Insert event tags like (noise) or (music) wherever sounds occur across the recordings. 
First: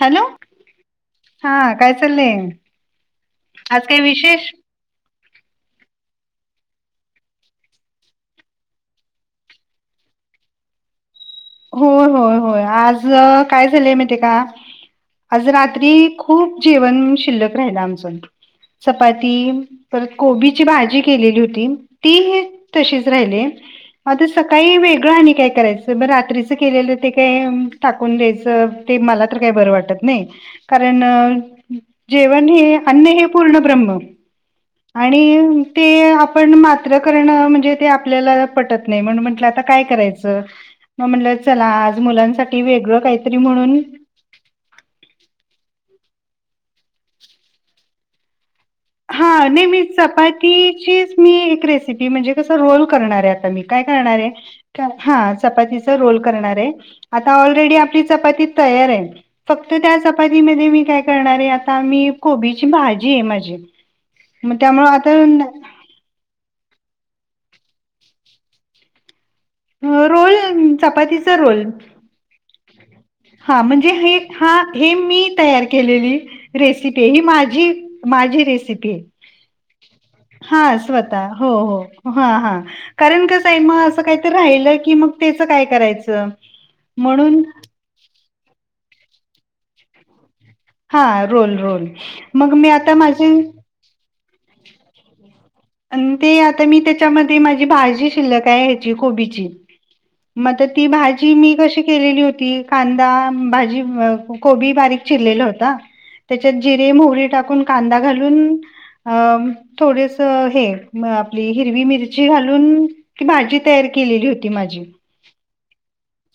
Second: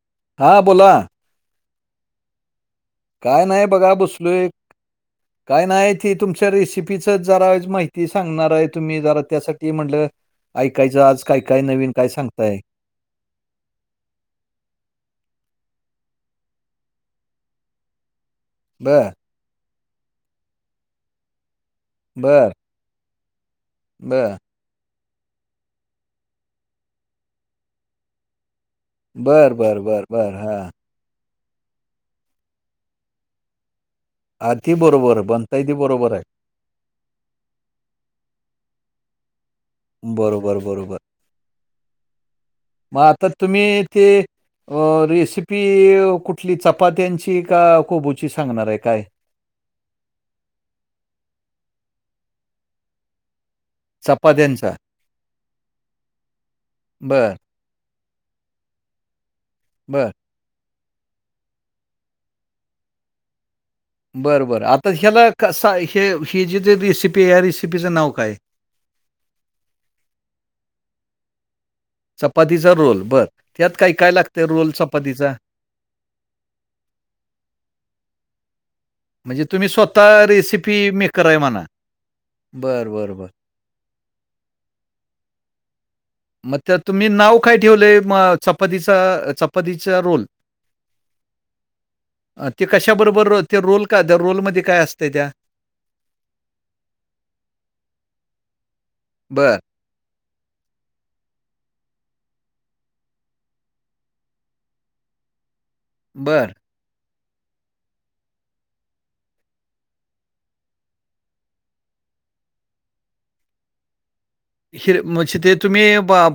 Hello! हा बोला. हा काय चालय? काय नाही बघा बसलोय. काय नाही ते तुमच्या रेसिपीच जरा माहिती सांगणार आहे तुम्ही जरा त्यासाठी म्हणलं ऐकायचं आज. होय होय सांगताय? होय आज काय झालंय माहिते का आज रात्री खूप जेवण शिल्लक राहिल आमच. बरं, चपाती परत कोबीची भाजी केलेली होती. ती हे बरं. तशीच राहिले आता बरं. सकाळी वेगळं आणि काय करायचं ब रा त्रीच केलेलं ते काय टाकुन द्यायच ते मला तर काय बरं, बर बरं, वाटत बरं, नाही. बरं. हां. कारण जेवण हे अन्न हे पूर्ण ब्रम्म. आती ब आणि ते आपण मात्र करणं म्हणजे ते आपल्याला पटत नाही म्हण म्हटलं आता काय करायचं बरोबर, बरोबर. मग म्हटलं चला आज मुलांसाठी वेगळं मग आता काहीतरी म्हणून तुम्ही ते अ रेसिपी कुठली चपात्यांची की कोबूची सांगणार आहे काय? हा नाही मी चपातीचीच मी एक रेसिपी म्हणजे कसं रोल करणार आहे आता मी. काय करणार चपात्यांचा. हा चपाती रोल करणार आहे आता बरं, ऑलरेडी आपली चपाती तयार आहे फक्त बरं. त्या मी काय करणारे आता मी कोबीची भाजी आहे माझी. बरं मग बरं त्यामुळे आता ह्याला क सा हे ही जी जे रेसिपी आहे रेसिपीचं नाव काय? रोल चपातीचा रोल. चपातीचा रोल. बरं. हा त्यात म्हणजे काय-काय हे लागतंय हा रोल हे मी चपातीचा? तयार केलेली रेसिपी ही माझी माझी रेसिपी. म्हणजे तुम्ही स्वतः (inaudible) हा रेसिपी स्वतः मेकर आहे हो म्हणा. हो ह हा बरं, बरं, कारण बरं. कस असं आहे ना, असं काही राहिल की मग त्याच काय करायचं? मग त्या तुम्ही नाव म्हणून काय ठेवलंय चपातचा चपातीचा रोल. हा रोल-रोल अ, मग ते मी आता कशाबरोबर माझी रो- ते रोल का द रोलमध्ये काय असतं त्या? आणि ते आता मी त्याच्यामध्ये माझी भाजी शिल्लक हाय ह्याची कोबीची. बरं, मग तर ती भाजी मी कशी केलेली होती कांदा भाजी, कोबी बारीक चिरलेल होता. बरं. त्याच्यात जिरे मोहरी टाकून कांदा घालून अ थोडेस हे आपली हिरवी मिरची घालून ती भाजी तयार केलेली होती. माझी हिर म्हणजे ते तुम्ही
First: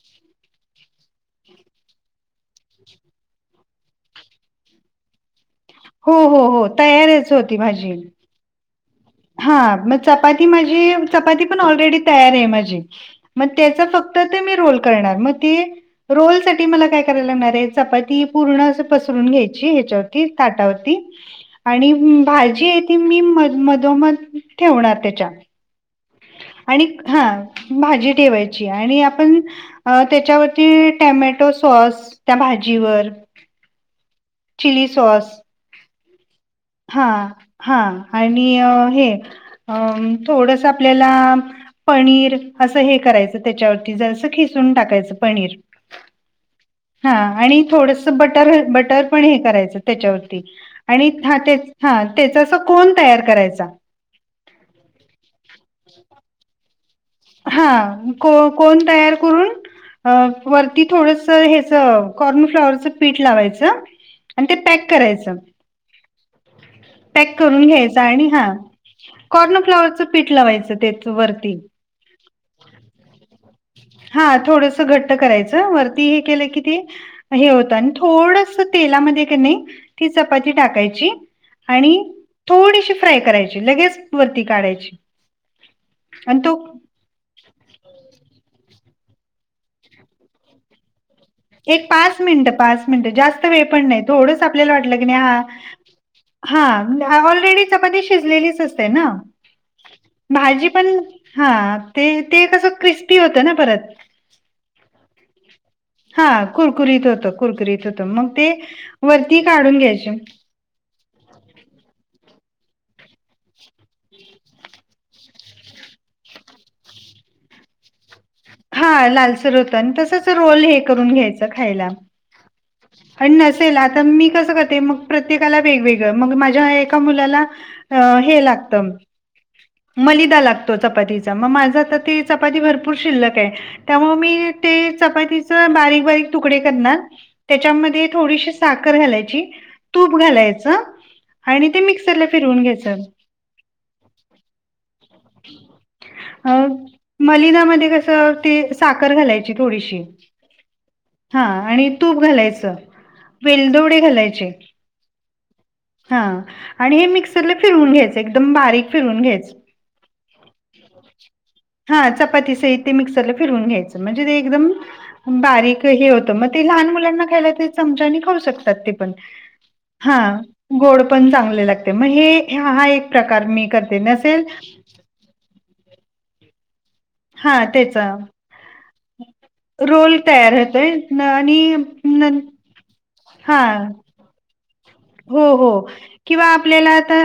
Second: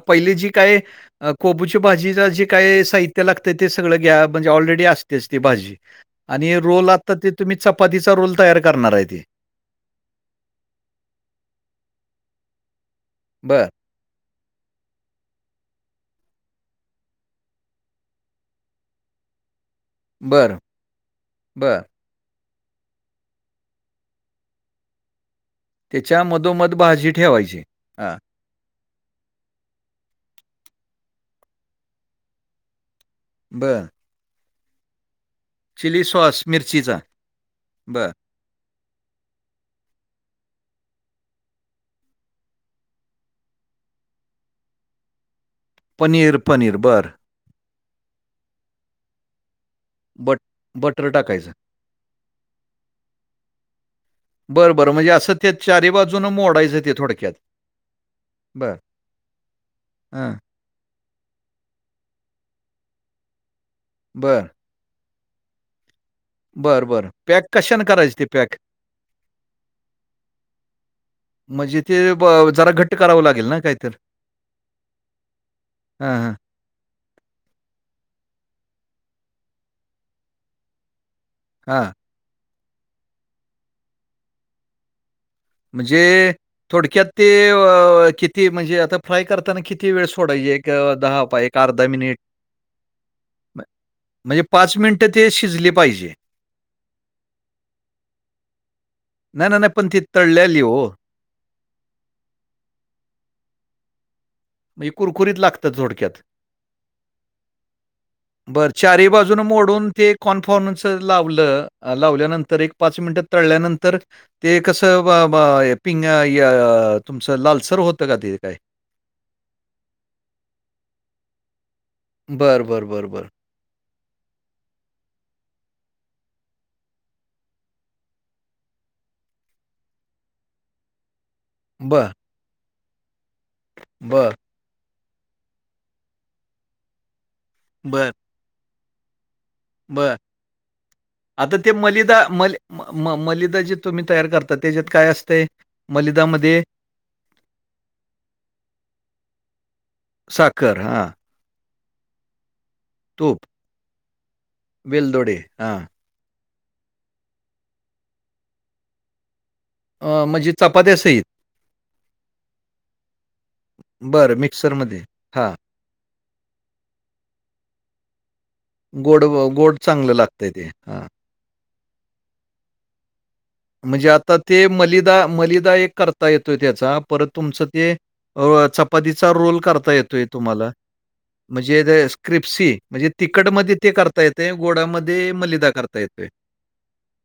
पहिली जी काय जे कोबूच्या भाजीला जे काय साहित्य लागतं ते सगळं घ्या म्हणजे ऑलरेडी असतेच ती भाजी. हो हो आणि हो रोल आता ते तयारच तुम्ही होती भाजी चपातीचा रोल तयार करणार आहे ते. हा मग चपाती माझी चपाती पण ऑलरेडी तयार आहे माझी मग बरं, त्याचा फक्त तर ते मी रोल करणार मग ती रोल साठी मला काय करायला लागणार आहे चपाती पूर्ण असं पसरून घ्यायची ह्याच्यावर बरं, ताटावरती बरं. आणि भाजी आहे ती मी मन में त्या मग ठेवणार त्याच्या त्याच्या मधोमध आणि भाजी हा ठेवायची. भाजी हां. ठेवाय आणि आपण त्याच्यावरती टॅमॅटो सॉस त्या भाजीवर बर. Chilli sauce chilli sauce? मिरचीचा. हा हा बरं. आणि हे अ थोडस आपल्याला पनीर असं हे करायचं त्याच्यावरती जरासं खिसून टाकायचं पनीर. पनीर, पनीर. बरं. हा आणि थोडस बटर बटर पण हे करायचं बट त्याच्यावरती आणि बटर हा टाकायचं. तेच, हा तेच अस कोण तयार करायचा. बरं बरं म्हणजे असं ते चारी बाजूनं मोडायचं ते थोडक्यात. हा को बरं. कोण तयार करून हां. वरती थोडस हेच कॉर्न फ्लॉवरचं पीठ लावायचं आणि बरं. ते पॅक करायचं. बरं, बरं. पॅक करून कशानं घ्यायच करायचं ते आणि हां. पॅक? कॉर्नफ्लॉवरच पीठ लावायचं त्या वरती. म्हणजे ते जरा घट्ट करावं लागेल ना काहीतर? हा थोडस घट्ट करायचं वरती हे हां. केलं की ते हे होतं आणि थोडस तेलामध्ये का नाही ती चपाती टाकायची आणि हां. थोडीशी फ्राय करायची लगेच वरती काढायची. म्हणजे आणि तो थोडक्यात ते अ कि ती म्हणजे आता फ्राय करताना किती वेळ सोडायची एक दहा पाय एक एक अर्धा मिनिट. पाच मिनट, पाच मिनिटं जास्त वेळ म्ह पण नाही थोडंच म्हणजे आपल्याला वाटलं की मिनिटं नाही ते हा शिजली पाहिजे. हां ऑलरेडी चपाती शिजलेलीच असते ना. नाय नाय पण ति तळ भाजी पण हा ते ते कसं क्रिस्पी होतं ना परत. म्हजे कुरकुरीत लागत? हा कुरकुरीत होतं, कुरकुरीत होतं मग ते वरती काढून घ्यायचे. कॉर्नच लावलं लावल्यानंतर एक पाच मिनिटं तळल्यानंतर ते कसं ब ब पिंग य तुमचं लालसर होतं का ते काय? हा लालसर होत आणि तसच रोल हे करून घ्यायचं खायला. बरं. बरं, बरं, बरं. नसेल आता मी कसं करते मग प्रत्येकाला वेगवेगळं मग माझ्या एका मुलाला अ हे लागत, मलिदा लागतो चपातीचा. मग माझ आता बरं, ती चपाती भरपूर शिल्लकय त्यामुळ मी बरं, ते चपातीचे बारीक बारीक तुकडे करणार त्याच्यामध्ये बरं, थोडीशी साखर घालायची, बरं. तूप घालायचं. आता आणि ते मलिदा मिक्सरला मल फिरवून घ्यायचं म मलिदा जे तुम्ही तयार करता त्याच्यात काय असतय? मलिदामध्ये? मलिदामध्ये कसं ते साखर घालायची थोडीशी. साखर हा. हा आणि तूप घालायचं. तूप. वेलदोडे घालायचे. वेलदोडे हा. हा आणि हे मिक्सरला फिरवुन घ्यायच, एकदम बारीक फिरवून घ्यायच. म्हणजे चपात्या सहित? हा चपातीसहित ते मिक्सरला फिरवून घ्यायचं म्हणजे बरं ते एकदम मिक्सरमध्ये. हां. बारीक ते हे होतं मग ते लहान मुलांना खायला ते चमचानी खाऊ शकत पण गोड गोड चांगलं हा लागतंय ते. गोड हां. पण चांगले लागते मग हे हा एक प्रकार मी करते म्हणजे आता नसेल ते मलिदा मलिदा एक करता येतोय त्याचा. परत हा तुमचं ते त्याचा चपातीचा रोल करता रोल येतोय तयार तुम्हाला. होतोय न आणि म्हणजे न स्क्रिप्सी म्हणजे तिखटमध्ये हा ते करता येते. गोडामध्ये हो हो मलिदा करता येतोय. किंवा आपल्याला आता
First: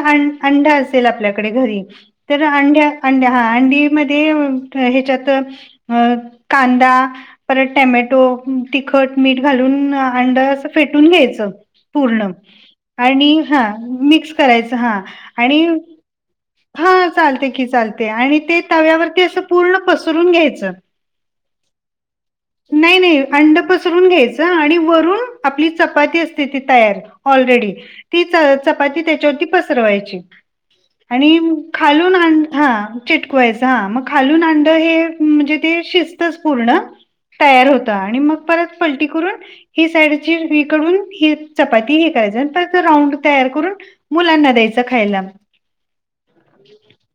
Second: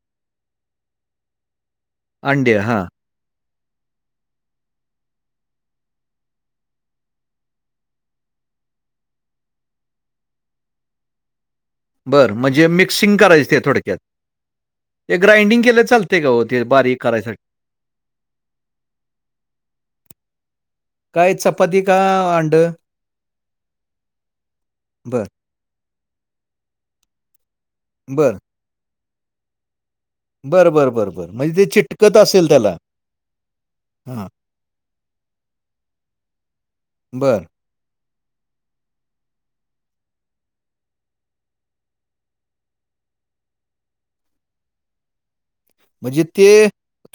अंड असेल आपल्याकडे घरी तर अंडे हां. अंड्या अंड्या हा अंडी मध्ये ह्याच्यात अ कांदा परत टॅमॅटो, तिखट, मीठ घालून अंड अस फेटून घ्यायचं. पूर्ण बरं म्हण आणि हा मिक्स करायच. हा ते आणि ग्राइंडिंग केलं चालतंय का हो ते बारीक हा करायसाठी? चालते की, चाल ते आणि ते तव्यावरती अस पूर्ण पसरून घ्यायचं. काय चपाती का अंडं? नाही नाही अंड पसरून घ्यायचं आणि वरून बरं, आपली चपाती असते ती तयार ऑलरेडी, ती बरं. च चपाती त्याच्यावरती पसरवायची. बरं बरं. बरं, आणि बरं. म्हणजे ते खालून चिटकत अंड असेल हा त्याला. चिटकवायच. हा मग हां, खालून अंड हे म्हणजे ते शि जतच पूर्ण बरं. तयार होत आणि मग परत पलटी करून ही साईडची विकडून ही चपाती (unintelligible) राऊंड तयार करून मुलांना द्यायचं खायला. म्हणजे ते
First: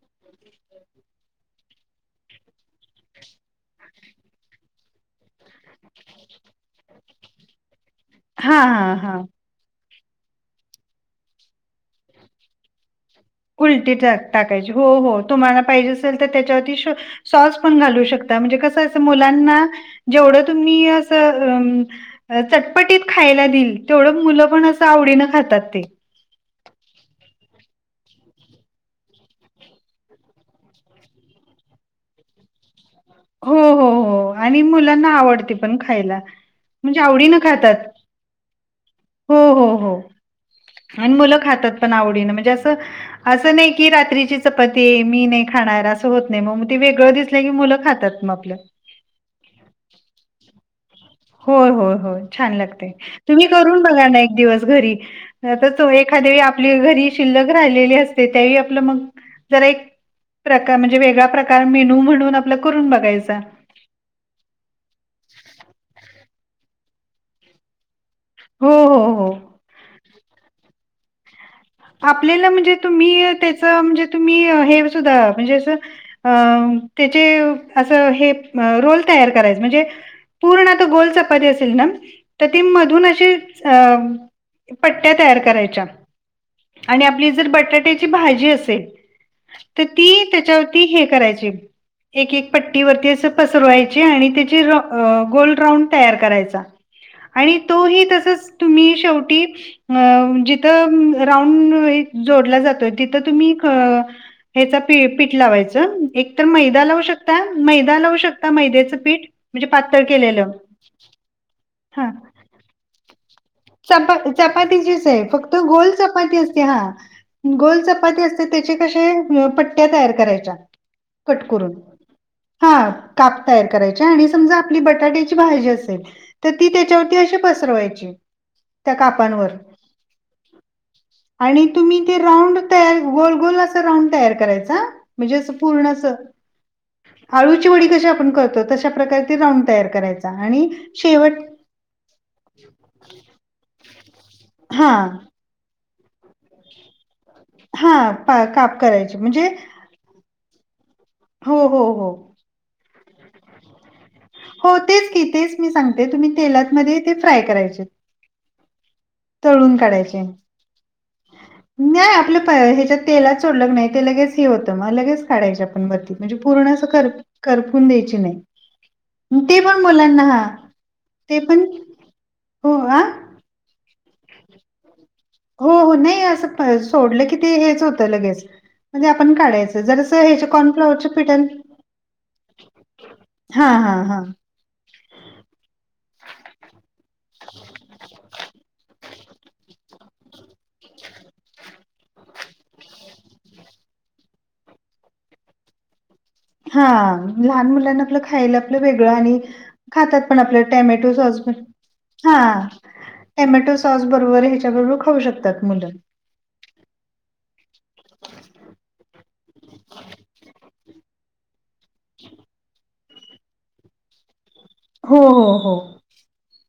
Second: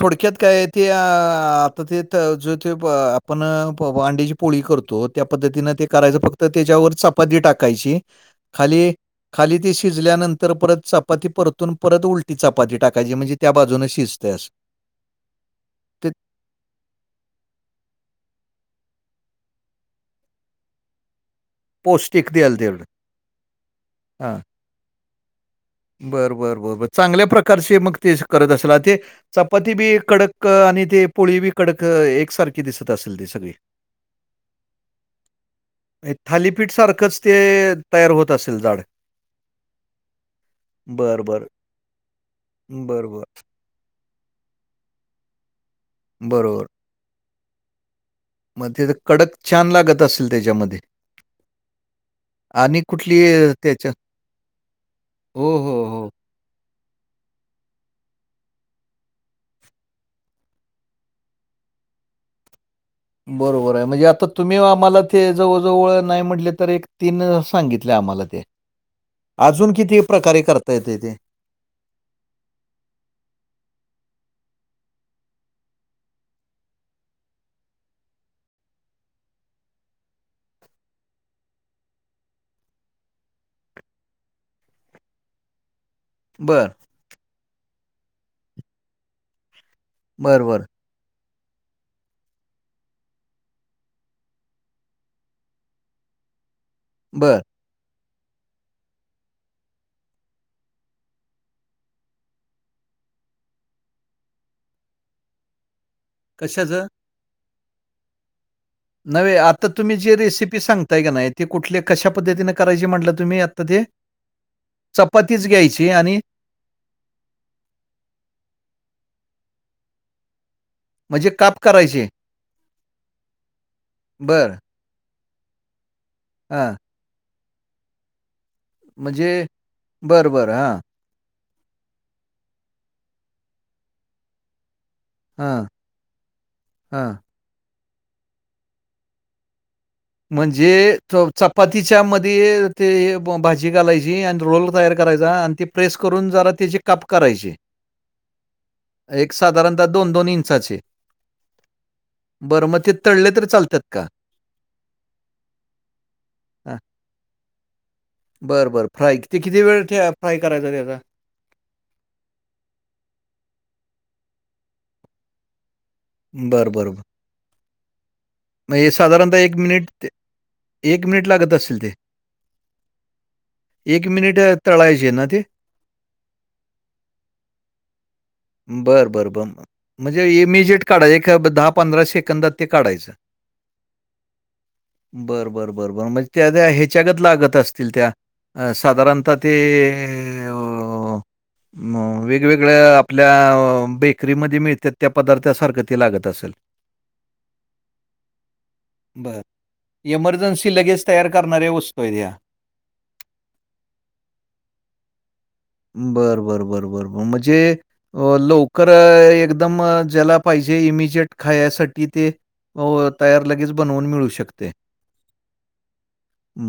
थोडक्यात काय ते आता ते ज ते आपण अंड्या पोळी करतो त्या पद्धतीनं ते करायचं, फक्त त्याच्यावर चपाती टाकायची. हा खाली हा हा. खाली ते शिजल्यानंतर परत चपाती परतून, परत उलटी चपाती टाकायची म्हणजे त्या बाजूनं उलटी शिजते असं. टाकायची. हो हो तुम्हाला पाहिजे ते असेल, तर त्याच्यावरती श सॉस पण घालू शकता म्हणजे कसं असत मुलांना जेवढं तुम्ही पौष्टिक द्याल तेवढं. चटपटीत खायला देईल, तेवढं हां. मुलं पण असं आवडीनं खातात ते. बरं बरं बर बर, चांगल्या प्रकारचे मग ते करत अशिला ते. चपाती बी कडक आणि ते पोळी बी कडक एक सारखी दिसत असल ती सगळी. हो, हो, हो आणि मुलांना आवडते पण हे खायला थालीपीठ म्हणजे सारखंच ते आवडीन खातात. तयार होत असेल जाड. हो हो हो. आणि बरं, मुलं बरं. खातात पण आवडीन म्हणजे असं बरोबर, असं नाही की रात्रीची चपातीय मी नाही खाणार असं होत नाही, मग बरोबर. मग ती वेगळं दिसले की, मुलं खातात मग. आपलं. मग तर कडक छान लागत असेल त्याच्यामध्ये. होय होय होय, छान आणि लागते. कुठली तुम्ही अ, करून त्याच्या बघा ना एक दिवस घरी. हो, हो, नाहीतर हो. एखादया वेळी आपली घरी शिल्लक राहिलेली असते. त्यावेळी आपलं मग जरा एक प्रकार म्हणजे वेगळा प्रकार मेनू म्हणून आपलं करून बघ. बरोबरे म्हणजे आता तुम्ही आम्हाला ते जवळजवळ नाही म्हटले तर एक, तीन सांगितले आम्हाला ते. हो हो हो. अजून किती प्रकारे करता येतय तेे? आपल्याला म्हणजे, तुम्ही त्याच म्हणजे तुम्ही हे सुद्धा म्हणजे असं अ त्याचे असं हे रोल तयार करायचं म्हणजे? पूर्ण आता गोल चपाती असेल ना तर ती मधून अशी अ पट्ट्या तयार करायच्या. बरं. आणि आपली जर बटाट्याची भाजी असेल. तर ती बरं, बरं, त्याच्यावरती हे करायची. एक, एक पट्टीवररती असं पसरवायची आणि त्याची गोल राऊंड तयार करायचा. बरं. आणि तोही तसच तुम्ही शेवटी जिथ राउंड (unintelligible) ऐक जोडला जातोय तिथं तुम्ही ह्याचा पीठ लावायचं एक तर मैदा कशाचं? लावू शकता. मैदा लावू शकता मैदेच नवे आता तुम्ही जे रेसिपी सांगताय का नाही त ते कुठल्या कशा पद्धतीने करायची म्हटलं तुम्ही आता ते, च चपातीचीच आहे. चपातीच फक्त घ्यायची गोल आणि चपाती असते हा. गोल चपाती असते. त्याचे कशे पट्ट्या तयार करायच्या. म्हणजे कट काप करून करायचे? हा काप तयार करायच्या आणि बरं. समजा आणि बटाट्याची भाजी असेल. तर ती हां. त्याच्यावरती अशी पसरवायची त्या म्हणजे कापांनवर बरं, बरं. हां, आणि तुम्ही ही ते राऊंड तयार गोल, गोल अस राऊंड तयार करायचा. म्हणजे असं हां, पूर्ण अस. हां. आळूची वडी कशी आपण करतो तशा प्रकारे ते राऊंड तयार करायच. म्हणजे (unintelligible) तीच्या मध्ये ते भाजी घालायची आणि रोल हा तयार करायचा आणि ते. प्रेस करून जरा त्याची काप. करायचे, हा पा- काप करायचे एक म्हणजे साधारणतः दोन दोन इंचाचे हो हो हो... बरं मग ते तळले तर चालतात का. होतेच की तेच मी सांगते तुम्ही तेलातमध्ये ते फ्राय करायचे. बर बर फ्राय किती तळून वेळ काढायचे फ्राय करायचा त्याचा आपलं ह्याच्यात तेलात सोडलं की नाही ते लगेच हे होतं मग लगेच काढायच आपण बती. म्हणजे बरं, पूर्ण असं कर करपून द्यायची नाही म्ह साधारणतः एक ते पण मिनिट ते मुलांना हा एक मिनिट ते लागत पण असल ते हो आ एक मिनिट तळायचे ना ते. हो हो नाही असं सोडलं की ते हेच होतं लगेच. म्हणजे बरं बरं आपण ब काढायचं. जरासं म्हणजे ह्याच्या इमिजिएट कॉर्नफ्लॉवरच्या काढाय ऐक पिठानं दहा पंधरा सेकंदात ते काढायचं हा हा हा... र (unintelligible) बर बरं बरं म्हणजे त्या त्या ह्याच्यागत लागत असतील त्या साधारणतः ते वेगवेगळ्या आपल्या बेकरीमध्ये मिळत त्यात पदार्थासारखं ते लागत असल. हा लहान मुलांना आपलं खायला आपलं वेगळं आणि. बरं. खातात पण आपल्या इमर्जन्सी लगेच टॅमॅटो तयार सॉस पण. करणाऱ्या वस्तू आहेत ह्या. हा टोमॅटो सॉस बरोबर ह्याच्याबरोबर खाऊ शकतात मुलं. बरं बरं बरं बरंरं.... म्हणजे लवकर एकदम ज्याला पाहिजे इमिजिएट खायसाठी. कि ते तयार लगेच बनवून मिळू शकते. हो हो हो...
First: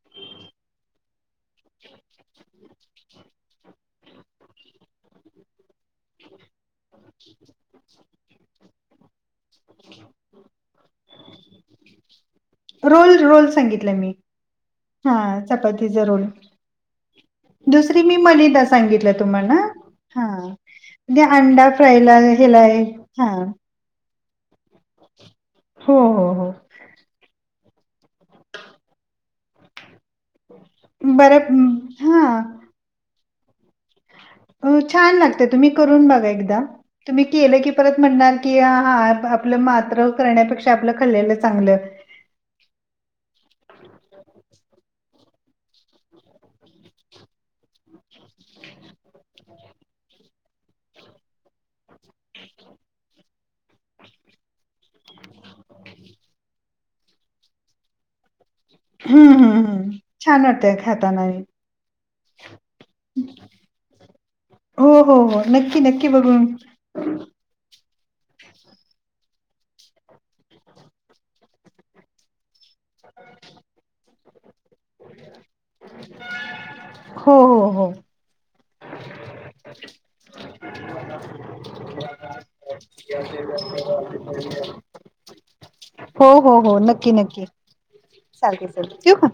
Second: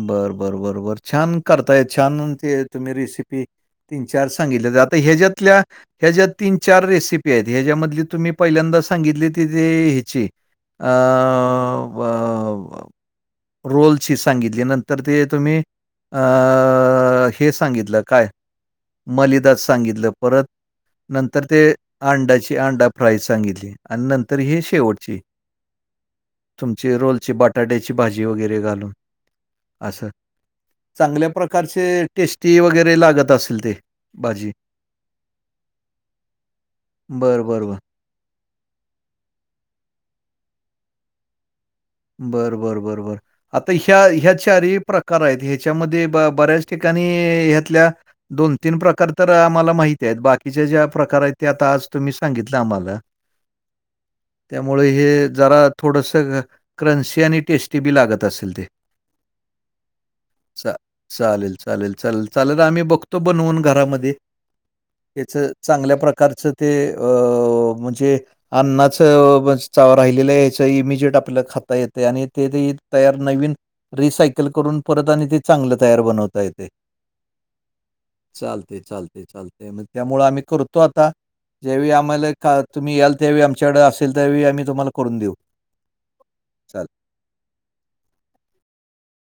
बर बर बर बर छान करताय छान ते तुम्ही रेसिपी तीन चार सांगितलंया जातेय ह्याच्यातल्या ह्या ज्या तीन चार रेसिपी आहेत ह्याच्यामधली तुम्ही पहिल्यांदा सांगितले तिजे ह्याचे अ ब रोल रोल सांगितला मी. रोलची सांगितली न तर ते हां, तुम्ही चपातीचा अ रोल. हे सांगितलं दुसरी मी काय मलिदा सांगितलं तुम्हाला. मलिदात सांगितलं परत हां, नंतर ते अंडा फ्रायला अंड्याची ह्याला अंडा फ्राईज हां. सांगितली आणि नंतर ही शेवटची हो हो हो तुमची रोलची बटाट्याची भाजी वगैरे घालून असं चांगल्या बरं प्रकारचे हां. टेस्टी वगैरे लागत असेल ते भाजी छान लागत तुम्ही करून बघा एकदाम तुम्ही बरं, केलं बरं, की बरं. परत. म्हणणार की हा आपलं मात्र करण्यापेक्षा आपलं खल्लेलं चांगलं बर बर बर बर आता ह्या ह्या चारी प्रकार आहेत ह्याच्यामध्ये बऱ्याच ठिकाणी ह्यातल्या दोन तीन प्रकार तर आम्हाला माहिती आहेत. बाकीच्या ज्या प्रकार आहेत. ते आता आज तुम्ही सांगितलं आम्हाला त्यामुळे हे जरा थोडस क्रंस आणि टेस्टी बी लागत असेल ते हं, हं, हं. छान वाटतं खाताना. चालेल चालेल चालेल चालेल आम्ही बघतो. बघ तो बनवून घरामध्ये हो, हो, त्याच हो. नक्की, चांगल्या नक्की बघून. प्रकारचं ते अ म्हणजे अन्नाच बस चाव राहिलेलं याच इमिजिएट आपल्याला खाता येते आणि ते देत. तयार नवीन रिसायकल करून परत आणि ते चांगलं तयार बनवता येते. हो, हो, हो. चालते चालते चालते त्यामुळे आम्ही करतो आता. ज्यावेळी आम्हाला काल तुम्ही याल त्या वेळी आमच्याकडे असेल ते आम्ही तुम्हाला करून देऊ हो हो हो चालेल. नक्की नक्की चालते चालते ठेऊ का?